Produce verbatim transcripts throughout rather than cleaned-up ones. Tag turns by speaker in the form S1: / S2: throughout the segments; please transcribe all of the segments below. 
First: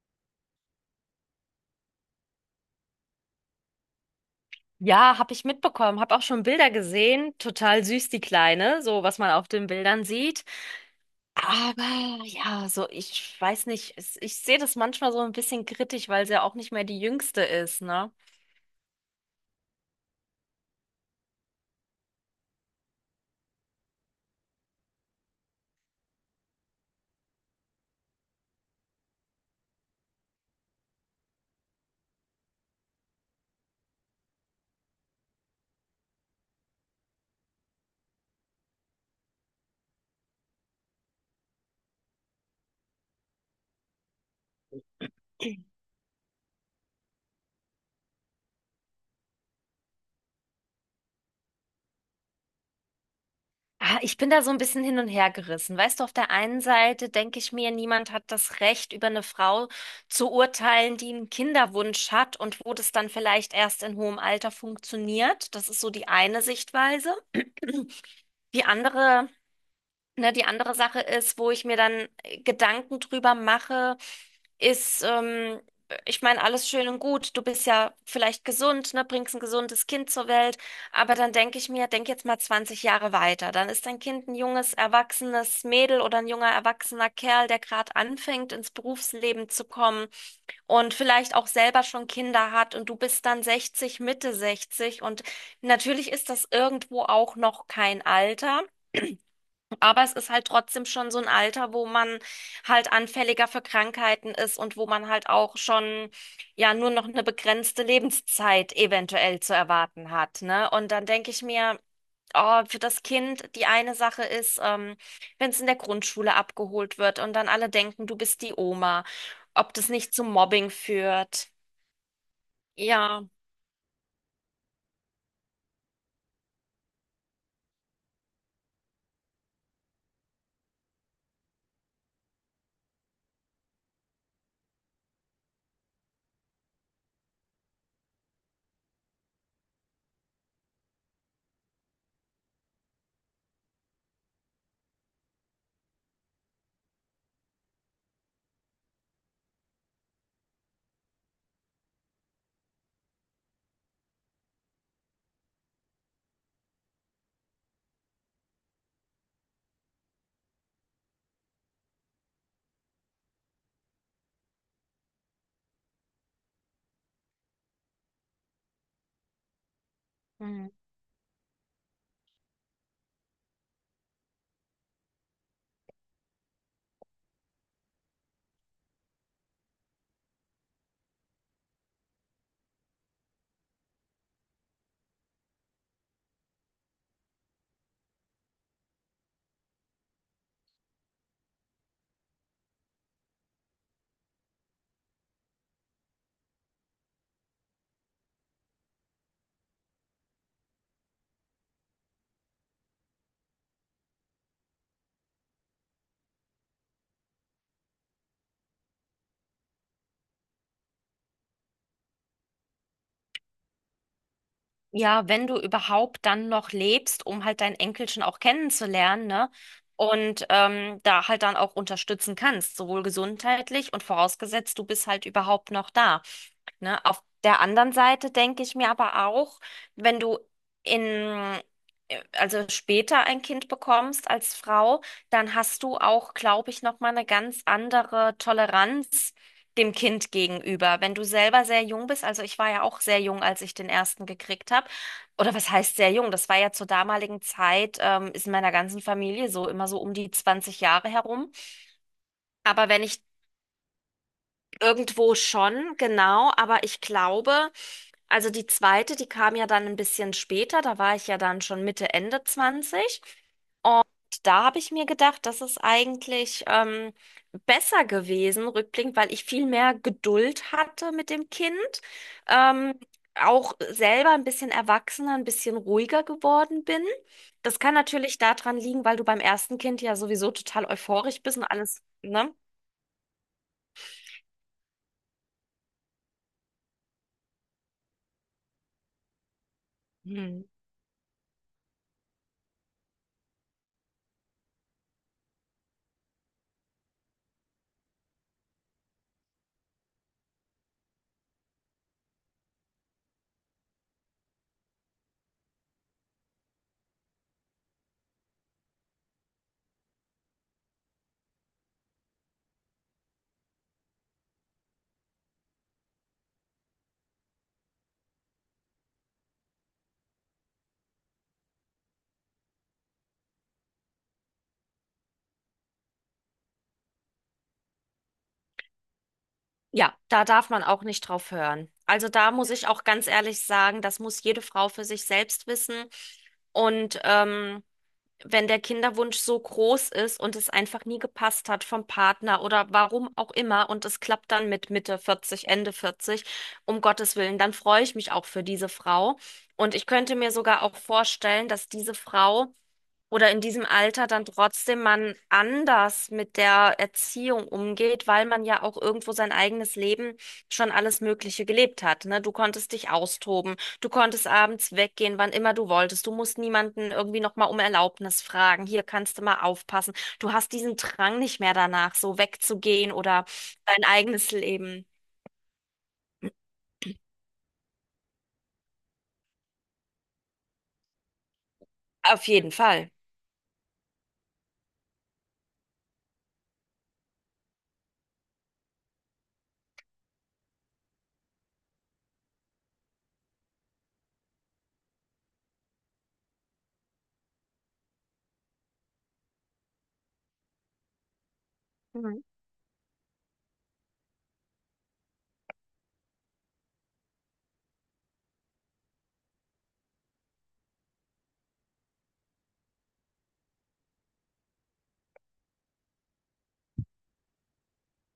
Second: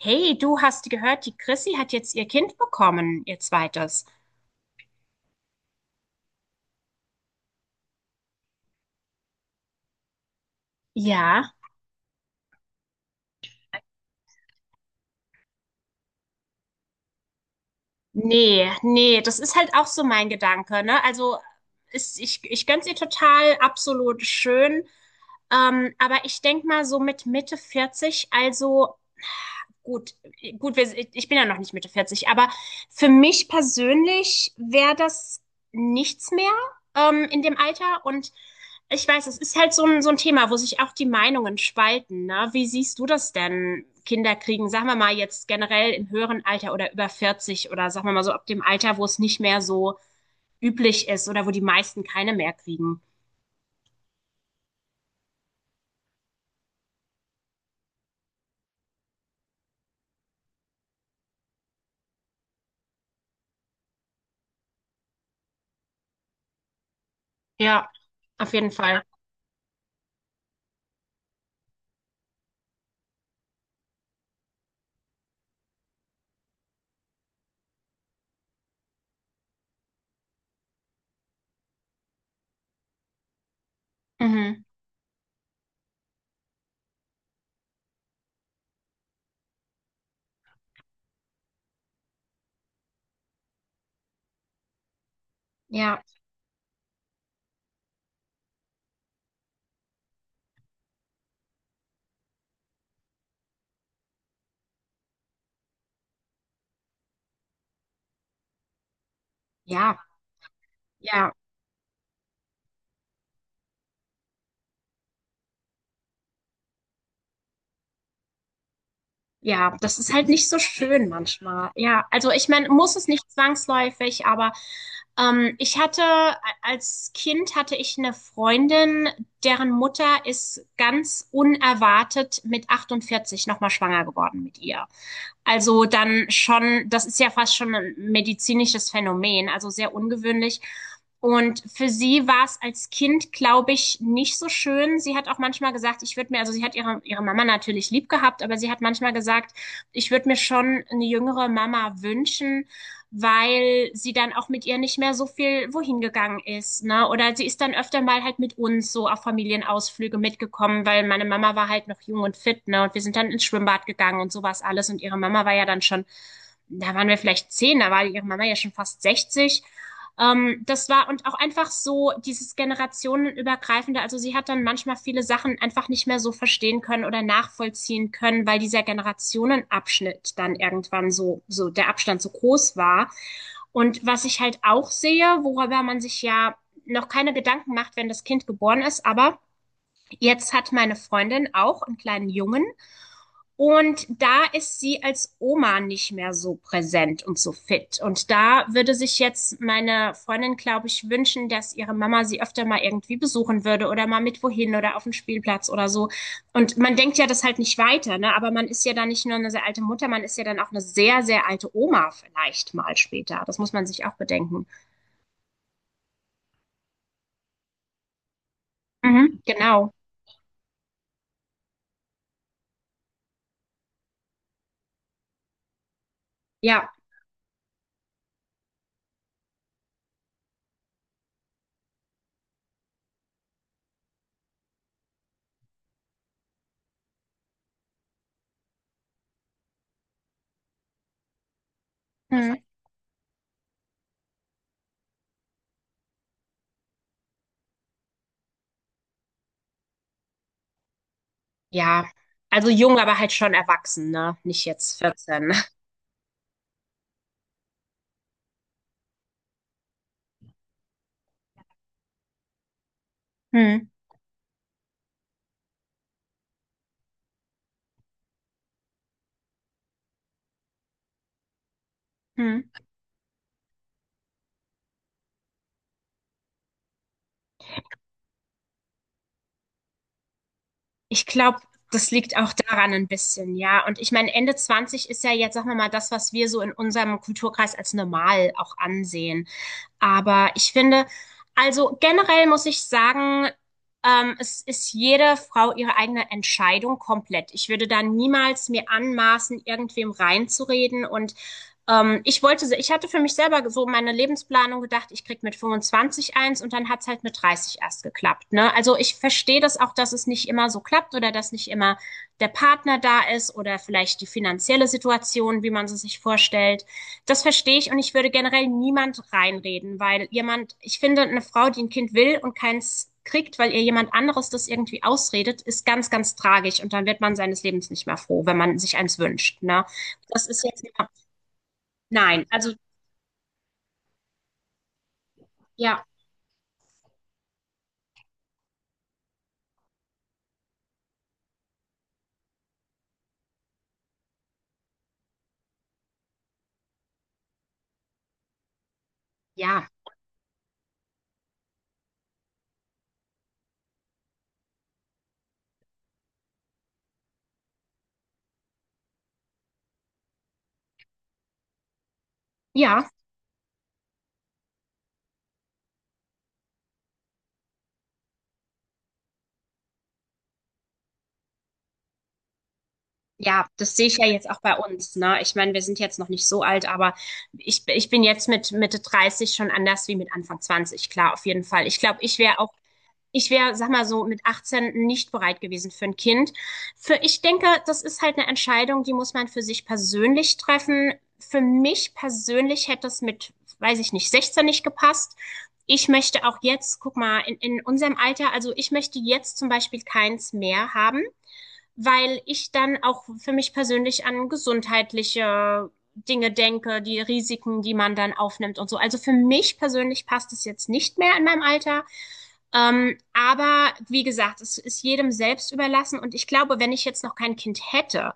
S1: Hey, du hast gehört, die Chrissy hat jetzt ihr Kind bekommen, ihr zweites.
S2: Ja, habe ich mitbekommen, habe auch schon Bilder gesehen. Total süß, die Kleine, so was man auf den Bildern sieht.
S1: Ja,
S2: Aber ja, so ich weiß nicht, es- ich sehe das manchmal so ein bisschen kritisch, weil sie ja auch nicht mehr die Jüngste ist, ne?
S1: nee, nee, das ist halt auch so mein Gedanke, ne? Also, ist, ich, ich gönn's ihr total, absolut schön. Ähm, aber ich denk mal so mit Mitte vierzig, also gut, gut, wir, ich bin ja noch nicht Mitte vierzig, aber für mich persönlich wäre das nichts mehr, ähm, in dem Alter. Und ich weiß, es ist halt so ein, so ein Thema, wo sich auch die Meinungen spalten. Ne? Wie siehst du das denn, Kinder kriegen? Sagen wir mal jetzt generell im höheren Alter oder über vierzig oder sagen wir mal so ab dem Alter, wo es nicht mehr so üblich ist oder wo die meisten keine mehr kriegen.
S2: Ah, ich bin da so ein bisschen hin und her gerissen. Weißt du, auf der einen Seite denke ich mir, niemand hat das Recht, über eine Frau zu urteilen, die einen Kinderwunsch hat und wo das dann vielleicht erst in hohem Alter funktioniert. Das ist so die eine Sichtweise.
S1: Ja, auf
S2: Die
S1: jeden Fall.
S2: andere. Ne, die andere Sache ist, wo ich mir dann äh, Gedanken drüber mache, ist, ähm, Ich meine, alles schön und gut. Du bist ja vielleicht gesund, ne, bringst ein gesundes Kind zur Welt. Aber dann denke ich mir, denk jetzt mal zwanzig Jahre weiter. Dann ist dein Kind ein
S1: Mhm.
S2: junges, erwachsenes Mädel oder ein junger, erwachsener Kerl, der gerade anfängt, ins Berufsleben zu kommen und vielleicht auch selber schon Kinder hat und du bist dann sechzig, Mitte sechzig, und
S1: Ja,
S2: natürlich ist das irgendwo auch noch kein Alter. Aber es ist halt trotzdem schon so ein Alter, wo man halt anfälliger für Krankheiten ist und wo man halt auch schon ja nur noch eine begrenzte Lebenszeit eventuell zu
S1: ja,
S2: erwarten hat, ne? Und dann denke
S1: ja.
S2: ich mir, oh, für das Kind die eine Sache ist, ähm, wenn es in der Grundschule abgeholt wird und dann alle denken, du bist die Oma, ob
S1: Ja,
S2: das
S1: das ist
S2: nicht zu
S1: halt nicht so
S2: Mobbing
S1: schön
S2: führt.
S1: manchmal. Ja, also ich meine, muss es
S2: Ja.
S1: nicht zwangsläufig, aber ähm, ich hatte als Kind hatte ich eine Freundin, deren Mutter ist ganz unerwartet mit achtundvierzig nochmal schwanger geworden mit ihr. Also dann schon, das ist ja fast schon ein medizinisches Phänomen, also sehr ungewöhnlich. Und für sie war es als Kind, glaube ich, nicht so schön. Sie hat auch manchmal gesagt, ich würde mir, also sie hat ihre, ihre Mama natürlich lieb gehabt, aber sie hat manchmal gesagt, ich würde mir schon eine jüngere Mama wünschen, weil sie dann auch mit ihr nicht mehr so viel wohin gegangen ist, ne? Oder sie ist dann öfter mal halt mit uns so auf Familienausflüge mitgekommen, weil meine Mama war halt noch jung und fit, ne? Und wir sind dann ins Schwimmbad gegangen und sowas alles. Und ihre Mama war ja dann schon, da waren wir vielleicht zehn, da war ihre Mama ja schon fast sechzig, ähm,
S2: Hm.
S1: das war und auch einfach so dieses generationenübergreifende. Also sie hat dann manchmal viele Sachen einfach nicht mehr so verstehen können oder nachvollziehen können, weil dieser Generationenabschnitt dann irgendwann so, so der Abstand so groß war. Und was ich halt auch sehe, worüber man sich ja noch keine Gedanken macht, wenn das Kind geboren ist, aber jetzt hat meine Freundin auch einen kleinen Jungen und da ist sie als Oma nicht mehr so präsent und so fit. Und da würde sich jetzt meine Freundin, glaube ich, wünschen, dass ihre Mama sie öfter mal irgendwie besuchen würde oder mal mit wohin oder auf den Spielplatz oder so. Und man denkt ja das halt nicht weiter, ne? Aber man ist ja dann nicht nur eine sehr alte Mutter, man ist ja dann auch eine sehr, sehr alte Oma vielleicht mal später. Das muss man sich auch bedenken.
S2: Ja, wenn du überhaupt dann noch lebst, um halt dein Enkelchen auch kennenzulernen,
S1: Mhm,
S2: ne?
S1: genau.
S2: Und ähm, da halt dann auch unterstützen kannst, sowohl gesundheitlich und vorausgesetzt, du bist halt überhaupt noch da.
S1: Ja.
S2: Ne? Auf der anderen Seite denke ich mir aber auch, wenn du in, äh, also später ein Kind bekommst als Frau, dann hast du auch, glaube ich, nochmal eine ganz andere Toleranz dem Kind gegenüber. Wenn du selber sehr jung bist, also
S1: Mhm.
S2: ich war ja auch sehr jung, als ich den ersten gekriegt habe. Oder was heißt sehr jung? Das war ja zur damaligen Zeit, ähm, ist in meiner ganzen Familie so immer so um die zwanzig Jahre herum.
S1: Ja. Also
S2: Aber
S1: jung,
S2: wenn
S1: aber
S2: ich
S1: halt schon erwachsen, ne? Nicht jetzt
S2: irgendwo
S1: vierzehn.
S2: schon, genau, aber ich glaube, also die zweite, die kam ja dann ein bisschen später, da war ich ja dann schon Mitte, Ende zwanzig.
S1: Mhm.
S2: Da habe ich mir gedacht, das ist eigentlich ähm, besser gewesen, rückblickend, weil ich viel mehr Geduld hatte mit dem Kind.
S1: Mhm.
S2: Ähm, Auch selber ein bisschen erwachsener, ein bisschen ruhiger geworden bin. Das kann natürlich daran liegen, weil du beim ersten Kind ja sowieso total
S1: Ich
S2: euphorisch bist
S1: glaube,
S2: und alles,
S1: das liegt auch
S2: ne?
S1: daran ein bisschen, ja. Und ich meine, Ende zwanzig ist ja jetzt, sagen wir mal, das, was wir so in unserem Kulturkreis als normal auch ansehen. Aber
S2: Hm.
S1: ich finde, also generell muss ich sagen, ähm, es ist jede Frau ihre eigene Entscheidung komplett. Ich würde da niemals mir anmaßen, irgendwem reinzureden. Und ähm, ich wollte, se- ich hatte für mich selber so meine Lebensplanung gedacht, ich krieg mit fünfundzwanzig eins und dann hat's halt mit dreißig erst geklappt. Ne? Also ich verstehe das auch, dass es nicht immer so klappt oder dass nicht immer der Partner da ist oder vielleicht die finanzielle Situation, wie man sie sich vorstellt. Das verstehe ich und ich würde generell niemand reinreden, weil jemand, ich finde, eine Frau, die ein Kind will und keins kriegt, weil ihr jemand anderes das irgendwie ausredet, ist ganz, ganz tragisch und dann wird man seines Lebens nicht mehr froh, wenn man sich eins wünscht. Ne?
S2: Ja, da
S1: Das ist
S2: darf man
S1: jetzt,
S2: auch nicht drauf hören. Also
S1: nein,
S2: da muss
S1: also
S2: ich auch ganz ehrlich sagen, das muss jede Frau für sich selbst wissen.
S1: ja,
S2: Und ähm, wenn der Kinderwunsch so groß ist und es einfach nie gepasst hat vom Partner oder warum auch immer und es klappt dann mit Mitte vierzig Ende vierzig, um Gottes Willen, dann freue ich mich auch für diese Frau.
S1: ja,
S2: Und ich könnte mir sogar auch vorstellen, dass diese Frau oder in diesem Alter dann trotzdem man anders mit der Erziehung umgeht, weil man ja auch irgendwo sein eigenes Leben schon alles Mögliche gelebt hat, ne? Du konntest
S1: ja.
S2: dich austoben, du konntest abends weggehen, wann immer du wolltest, du musst niemanden irgendwie nochmal um Erlaubnis fragen, hier kannst du mal aufpassen. Du hast diesen Drang nicht mehr danach, so wegzugehen oder
S1: Ja, das
S2: dein
S1: sehe ich ja jetzt
S2: eigenes
S1: auch bei
S2: Leben.
S1: uns, ne? Ich meine, wir sind jetzt noch nicht so alt, aber ich, ich bin jetzt mit Mitte dreißig schon anders wie mit Anfang zwanzig, klar, auf jeden Fall. Ich glaube, ich
S2: Auf
S1: wäre auch
S2: jeden Fall.
S1: ich wäre, sag mal so, mit achtzehn nicht bereit gewesen für ein Kind. Für, ich denke, das ist halt eine Entscheidung, die muss man für sich persönlich treffen. Für mich persönlich hätte es mit, weiß ich nicht, sechzehn nicht gepasst. Ich möchte auch jetzt, guck mal, in, in unserem Alter, also ich möchte jetzt zum Beispiel keins mehr haben, weil
S2: Mhm.
S1: ich dann auch für mich persönlich an gesundheitliche Dinge denke, die Risiken, die man dann aufnimmt und so. Also für mich persönlich passt es jetzt nicht mehr in meinem Alter. Ähm, aber wie gesagt, es ist jedem selbst überlassen. Und ich glaube, wenn ich jetzt noch kein Kind hätte,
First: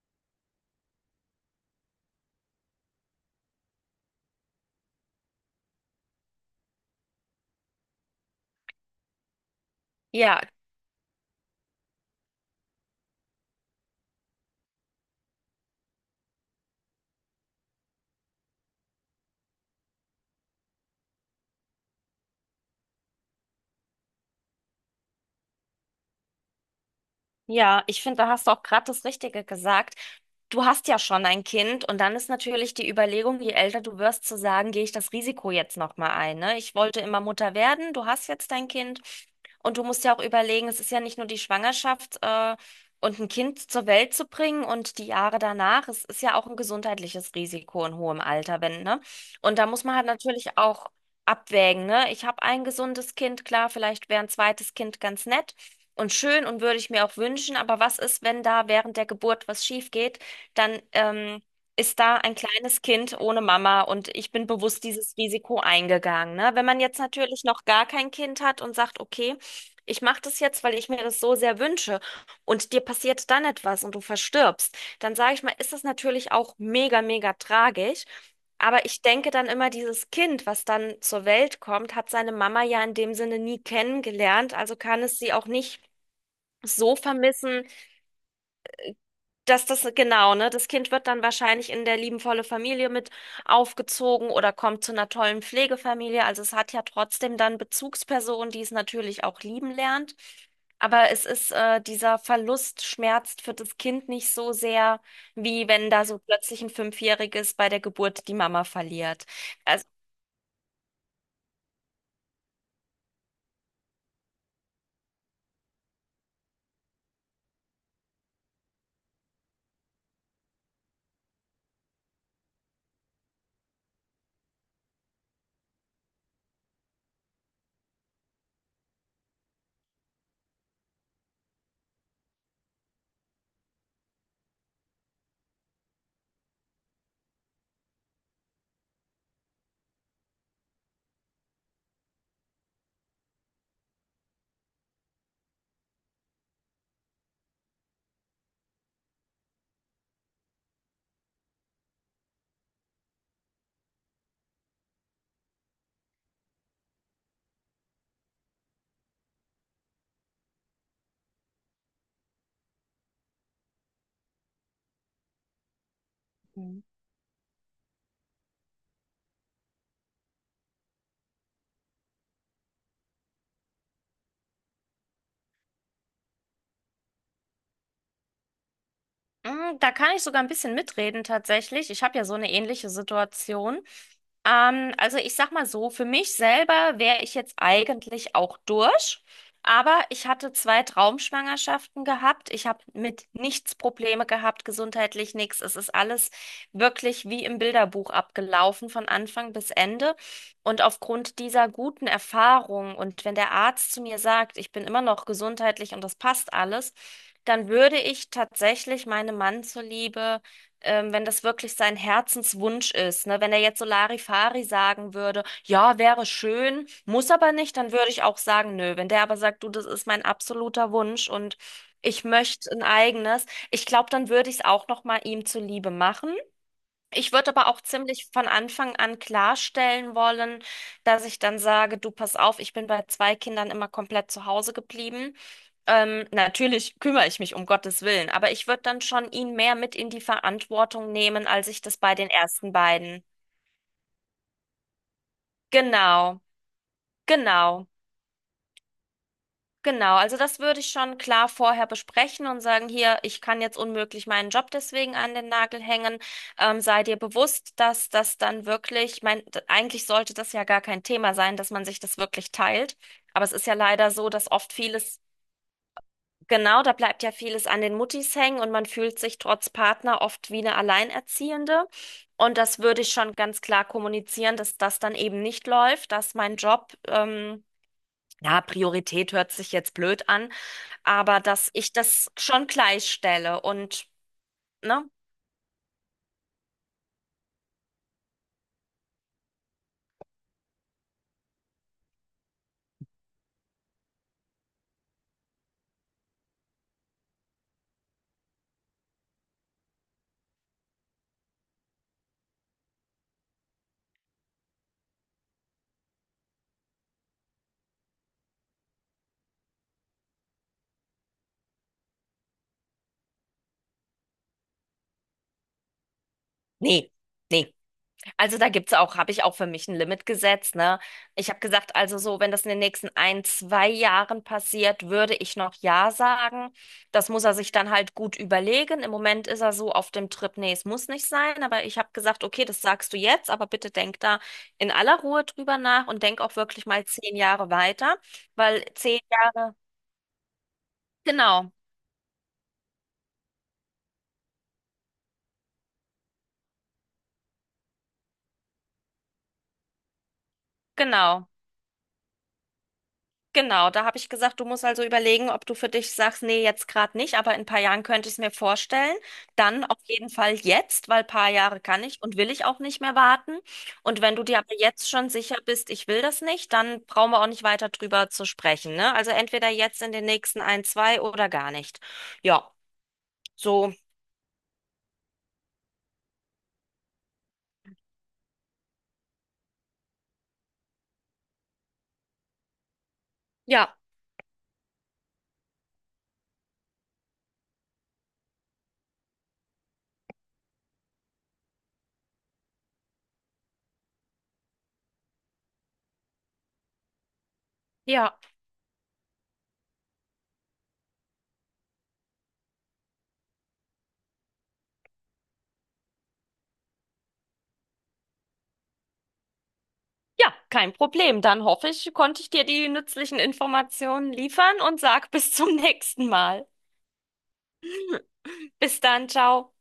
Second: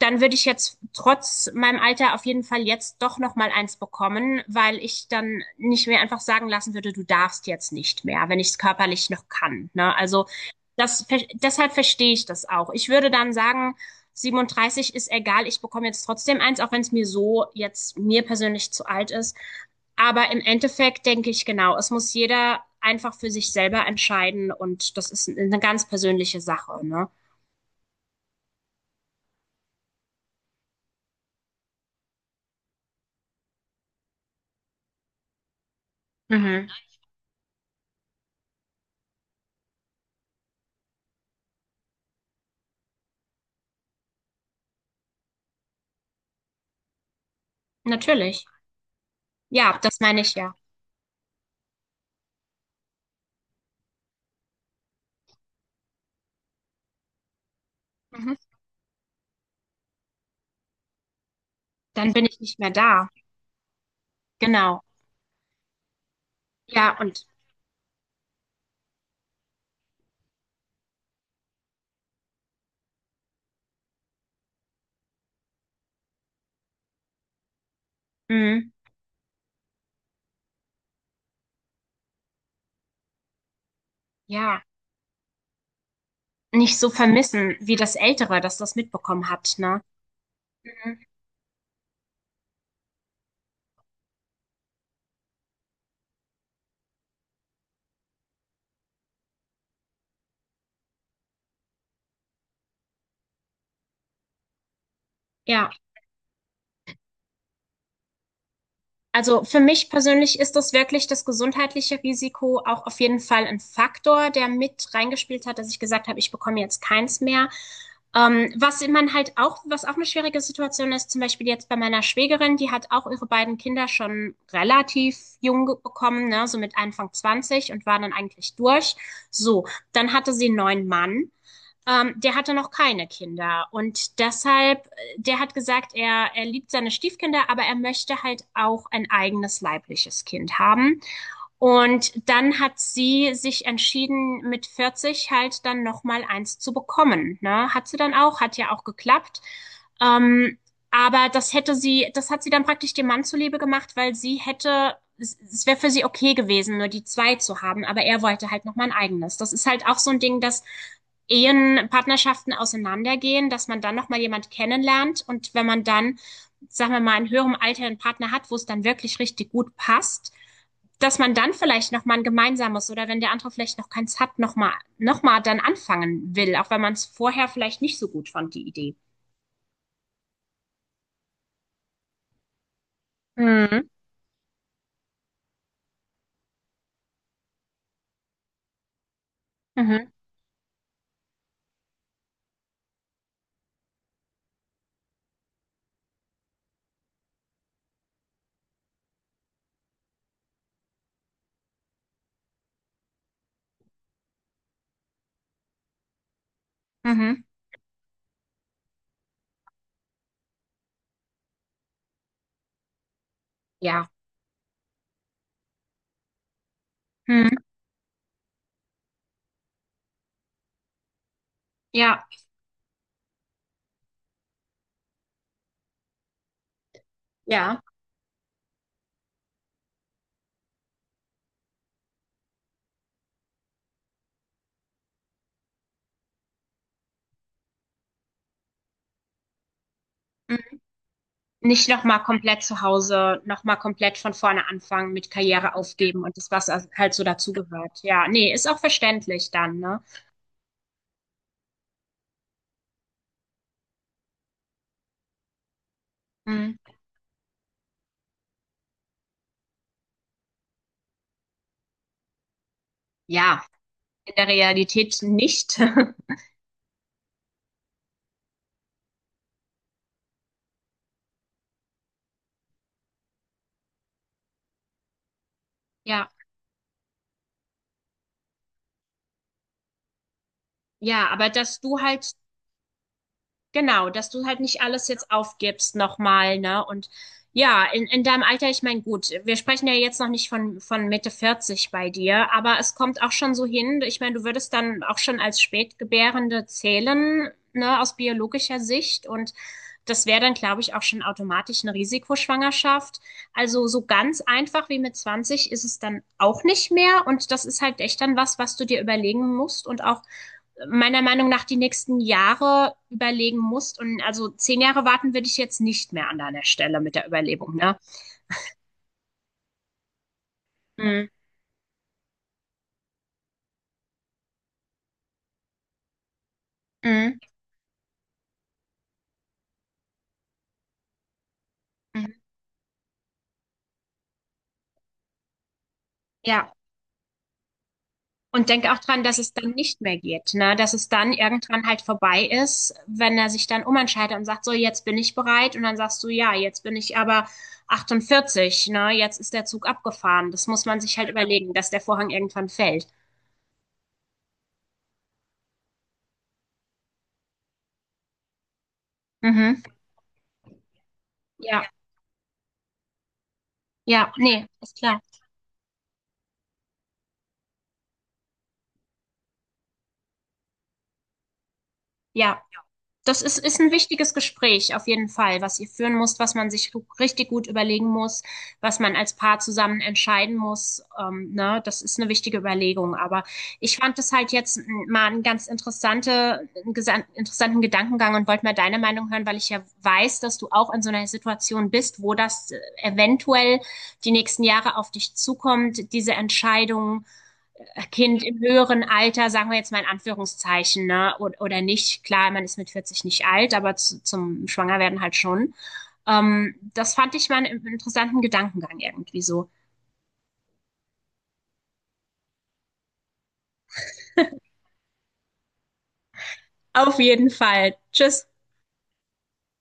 S1: dann würde ich jetzt trotz meinem Alter auf jeden Fall jetzt doch noch mal eins bekommen, weil ich dann nicht mehr einfach sagen lassen würde, du darfst jetzt nicht mehr, wenn ich es körperlich noch kann. Ne? Also
S2: Ja.
S1: das, ver- deshalb verstehe ich das auch. Ich würde dann sagen, siebenunddreißig ist egal, ich bekomme jetzt trotzdem eins, auch wenn es mir so jetzt mir persönlich zu alt ist. Aber im Endeffekt denke ich genau, es muss jeder einfach für sich selber entscheiden und das ist eine ganz persönliche Sache, ne?
S2: Ja, ich finde, da hast du auch gerade das Richtige gesagt. Du hast ja schon ein Kind und dann ist natürlich die Überlegung, je älter du wirst, zu sagen, gehe ich das Risiko jetzt nochmal ein, ne?
S1: Mhm.
S2: Ich wollte immer Mutter werden, du hast jetzt dein Kind und du musst ja auch überlegen, es ist ja nicht nur die Schwangerschaft, äh, und ein Kind zur Welt zu bringen und die Jahre danach, es ist ja auch ein gesundheitliches Risiko in hohem
S1: Natürlich.
S2: Alter, wenn, ne? Und da
S1: Ja,
S2: muss man
S1: das
S2: halt
S1: meine ich ja.
S2: natürlich auch abwägen, ne? Ich habe ein gesundes Kind, klar, vielleicht wäre ein zweites Kind ganz nett und schön und würde ich mir auch wünschen. Aber was ist,
S1: Mhm.
S2: wenn da während der Geburt was schief geht? Dann ähm, ist
S1: Dann
S2: da
S1: bin
S2: ein
S1: ich nicht mehr
S2: kleines
S1: da.
S2: Kind ohne Mama und ich bin
S1: Genau.
S2: bewusst dieses Risiko eingegangen. Ne? Wenn man
S1: Ja,
S2: jetzt
S1: und
S2: natürlich noch gar kein Kind hat und sagt, okay, ich mache das jetzt, weil ich mir das so sehr wünsche und dir passiert dann etwas und du verstirbst, dann sage ich mal, ist das natürlich auch mega, mega tragisch.
S1: mhm.
S2: Aber ich denke dann immer, dieses Kind, was dann zur Welt kommt, hat seine Mama ja in dem Sinne nie kennengelernt,
S1: ja,
S2: also kann es sie auch nicht
S1: nicht so
S2: so
S1: vermissen
S2: vermissen,
S1: wie das Ältere, das das mitbekommen hat,
S2: dass
S1: ne?
S2: das, genau, ne, das Kind
S1: Mhm.
S2: wird dann wahrscheinlich in der liebenvolle Familie mit aufgezogen oder kommt zu einer tollen Pflegefamilie. Also es hat ja trotzdem dann Bezugspersonen, die es natürlich auch lieben lernt. Aber es ist, äh, dieser Verlust schmerzt für das Kind nicht so sehr, wie
S1: Ja,
S2: wenn da so plötzlich ein Fünfjähriges bei der Geburt die Mama verliert.
S1: also für
S2: Also
S1: mich persönlich ist das wirklich das gesundheitliche Risiko auch auf jeden Fall ein Faktor, der mit reingespielt hat, dass ich gesagt habe, ich bekomme jetzt keins mehr. Ähm, was man halt auch, was auch eine schwierige Situation ist, zum Beispiel jetzt bei meiner Schwägerin, die hat auch ihre beiden Kinder schon relativ jung ge- bekommen, ne, so mit Anfang zwanzig und war dann eigentlich durch. So, dann hatte sie einen neuen Mann. Ähm, der hatte noch keine Kinder und deshalb, äh, der hat gesagt, er, er liebt seine Stiefkinder, aber er möchte halt auch ein eigenes leibliches Kind haben. Und dann hat sie sich entschieden, mit vierzig halt dann nochmal eins zu bekommen. Ne? Hat sie dann auch, hat ja auch geklappt. Ähm, aber das hätte sie, das hat sie dann praktisch dem Mann zuliebe gemacht, weil sie hätte, es, es wäre für sie okay gewesen, nur die zwei zu haben, aber er wollte halt nochmal ein eigenes. Das ist halt auch so ein Ding, dass Ehen, Partnerschaften auseinandergehen, dass man dann nochmal jemand kennenlernt und wenn man dann, sagen wir mal, in höherem Alter einen Partner hat, wo es dann wirklich richtig gut passt, dass man dann vielleicht nochmal ein gemeinsames oder wenn der andere vielleicht noch keins hat, nochmal noch mal dann anfangen will, auch wenn man es vorher vielleicht nicht so gut fand, die Idee.
S2: Mm, da kann ich sogar ein bisschen mitreden tatsächlich. Ich habe ja so eine ähnliche Situation.
S1: Mhm.
S2: Ähm, also ich sag mal so, für mich selber wäre ich jetzt eigentlich auch durch, aber
S1: Mhm.
S2: ich hatte zwei Traumschwangerschaften gehabt. Ich habe mit nichts Probleme gehabt, gesundheitlich nichts. Es ist alles wirklich wie im Bilderbuch abgelaufen, von Anfang bis Ende. Und aufgrund dieser guten Erfahrung und wenn der Arzt zu mir sagt, ich bin immer noch gesundheitlich und das passt alles,
S1: Mhm.
S2: dann würde ich tatsächlich meinem Mann zuliebe, ähm, wenn das wirklich sein Herzenswunsch ist, ne? Wenn er jetzt so
S1: Ja.
S2: Larifari sagen würde, ja, wäre schön, muss aber
S1: Mhm.
S2: nicht, dann würde ich auch sagen, nö. Wenn der aber sagt, du, das ist mein absoluter Wunsch und ich
S1: Ja.
S2: möchte ein eigenes, ich glaube, dann würde ich es auch noch mal ihm zuliebe machen. Ich würde aber
S1: Ja.
S2: auch ziemlich von Anfang an klarstellen wollen, dass ich dann sage, du pass auf, ich bin bei zwei Kindern immer komplett zu Hause geblieben. Ähm, natürlich kümmere ich mich um Gottes Willen, aber ich würde dann schon ihn mehr mit in die
S1: Mhm.
S2: Verantwortung nehmen, als ich
S1: Nicht
S2: das bei
S1: nochmal
S2: den
S1: komplett
S2: ersten
S1: zu
S2: beiden.
S1: Hause, nochmal komplett von vorne anfangen, mit Karriere aufgeben und
S2: Genau,
S1: das, was halt so
S2: genau.
S1: dazugehört. Ja, nee, ist auch verständlich dann, ne?
S2: Genau, also das würde ich schon klar vorher besprechen und sagen, hier, ich kann jetzt unmöglich meinen Job deswegen an den Nagel hängen.
S1: Mhm.
S2: Ähm, sei dir bewusst, dass das dann wirklich, ich meine, d- eigentlich sollte das ja gar kein Thema sein, dass man sich das wirklich teilt. Aber es
S1: Ja,
S2: ist ja leider so,
S1: in der
S2: dass oft
S1: Realität
S2: vieles,
S1: nicht.
S2: genau, da bleibt ja vieles an den Muttis hängen und man fühlt sich trotz Partner oft wie eine Alleinerziehende. Und das würde ich schon ganz klar kommunizieren, dass das dann eben nicht läuft,
S1: Ja,
S2: dass mein Job, ähm, ja, Priorität hört sich jetzt blöd an,
S1: ja,
S2: aber
S1: aber
S2: dass
S1: dass
S2: ich
S1: du
S2: das
S1: halt
S2: schon gleichstelle und,
S1: Genau, dass du halt nicht
S2: ne?
S1: alles jetzt aufgibst nochmal, ne? Und ja, in, in deinem Alter, ich meine, gut, wir sprechen ja jetzt noch nicht von, von Mitte vierzig bei dir, aber es kommt auch schon so hin, ich meine, du würdest dann auch schon als Spätgebärende zählen, ne, aus biologischer Sicht und das wäre dann, glaube ich, auch schon automatisch eine Risikoschwangerschaft. Also so ganz einfach wie mit zwanzig ist es dann auch nicht mehr und das ist halt echt dann was, was du dir überlegen musst und auch meiner Meinung nach die nächsten Jahre überlegen musst. Und also zehn Jahre warten würde ich jetzt nicht mehr an deiner Stelle
S2: Nee.
S1: mit der
S2: Nee,
S1: Überlebung, ne?
S2: also da gibt's auch, habe ich auch für mich ein Limit gesetzt, ne?
S1: Mhm.
S2: Ich habe gesagt, also so, wenn das in den nächsten ein, zwei Jahren passiert, würde ich noch ja sagen. Das
S1: Mhm.
S2: muss er sich dann halt gut überlegen. Im Moment ist er so auf dem Trip, nee, es muss nicht sein, aber ich habe
S1: Mhm.
S2: gesagt, okay, das sagst du jetzt, aber bitte denk da in aller Ruhe drüber nach und denk auch
S1: Ja.
S2: wirklich mal zehn Jahre weiter,
S1: Und
S2: weil
S1: denk auch
S2: zehn
S1: dran, dass es
S2: Jahre,
S1: dann nicht mehr geht, ne? Dass es dann
S2: genau,
S1: irgendwann halt vorbei ist, wenn er sich dann umentscheidet und sagt, so, jetzt bin ich bereit. Und dann sagst du, ja, jetzt bin ich aber achtundvierzig, ne? Jetzt ist der Zug abgefahren. Das muss man sich halt
S2: genau.
S1: überlegen, dass der Vorhang irgendwann fällt.
S2: Genau, da habe ich gesagt, du musst also überlegen, ob du für dich sagst, nee, jetzt gerade nicht, aber in ein paar Jahren könnte ich es mir vorstellen.
S1: Mhm.
S2: Dann auf jeden Fall jetzt, weil ein paar Jahre
S1: Ja,
S2: kann ich und will ich auch nicht mehr warten. Und
S1: ja,
S2: wenn du dir
S1: nee,
S2: aber
S1: ist
S2: jetzt
S1: klar.
S2: schon sicher bist, ich will das nicht, dann brauchen wir auch nicht weiter drüber zu sprechen, ne? Also entweder jetzt in den nächsten ein, zwei oder gar nicht.
S1: Ja.
S2: Ja,
S1: Das ist, ist ein
S2: so,
S1: wichtiges Gespräch auf jeden Fall, was ihr führen müsst, was man sich ru- richtig gut überlegen muss, was man als Paar zusammen entscheiden muss. Ähm, ne? Das ist eine wichtige Überlegung. Aber ich
S2: ja,
S1: fand das halt jetzt m, mal einen ganz interessante, einen gesan- interessanten Gedankengang und wollte mal deine Meinung hören, weil ich ja weiß, dass du auch in so einer Situation bist, wo das äh, eventuell die nächsten Jahre auf dich zukommt, diese Entscheidung
S2: ja.
S1: Kind im höheren Alter, sagen wir jetzt mal in Anführungszeichen, ne, oder, oder nicht. Klar, man ist mit vierzig nicht alt, aber zu, zum Schwangerwerden halt schon. Ähm, das fand ich mal einen interessanten Gedankengang irgendwie so.
S2: Ja, kein Problem. Dann hoffe ich, konnte ich dir die nützlichen Informationen liefern und sag bis zum nächsten Mal.
S1: Auf jeden Fall. Tschüss.
S2: Bis dann, ciao.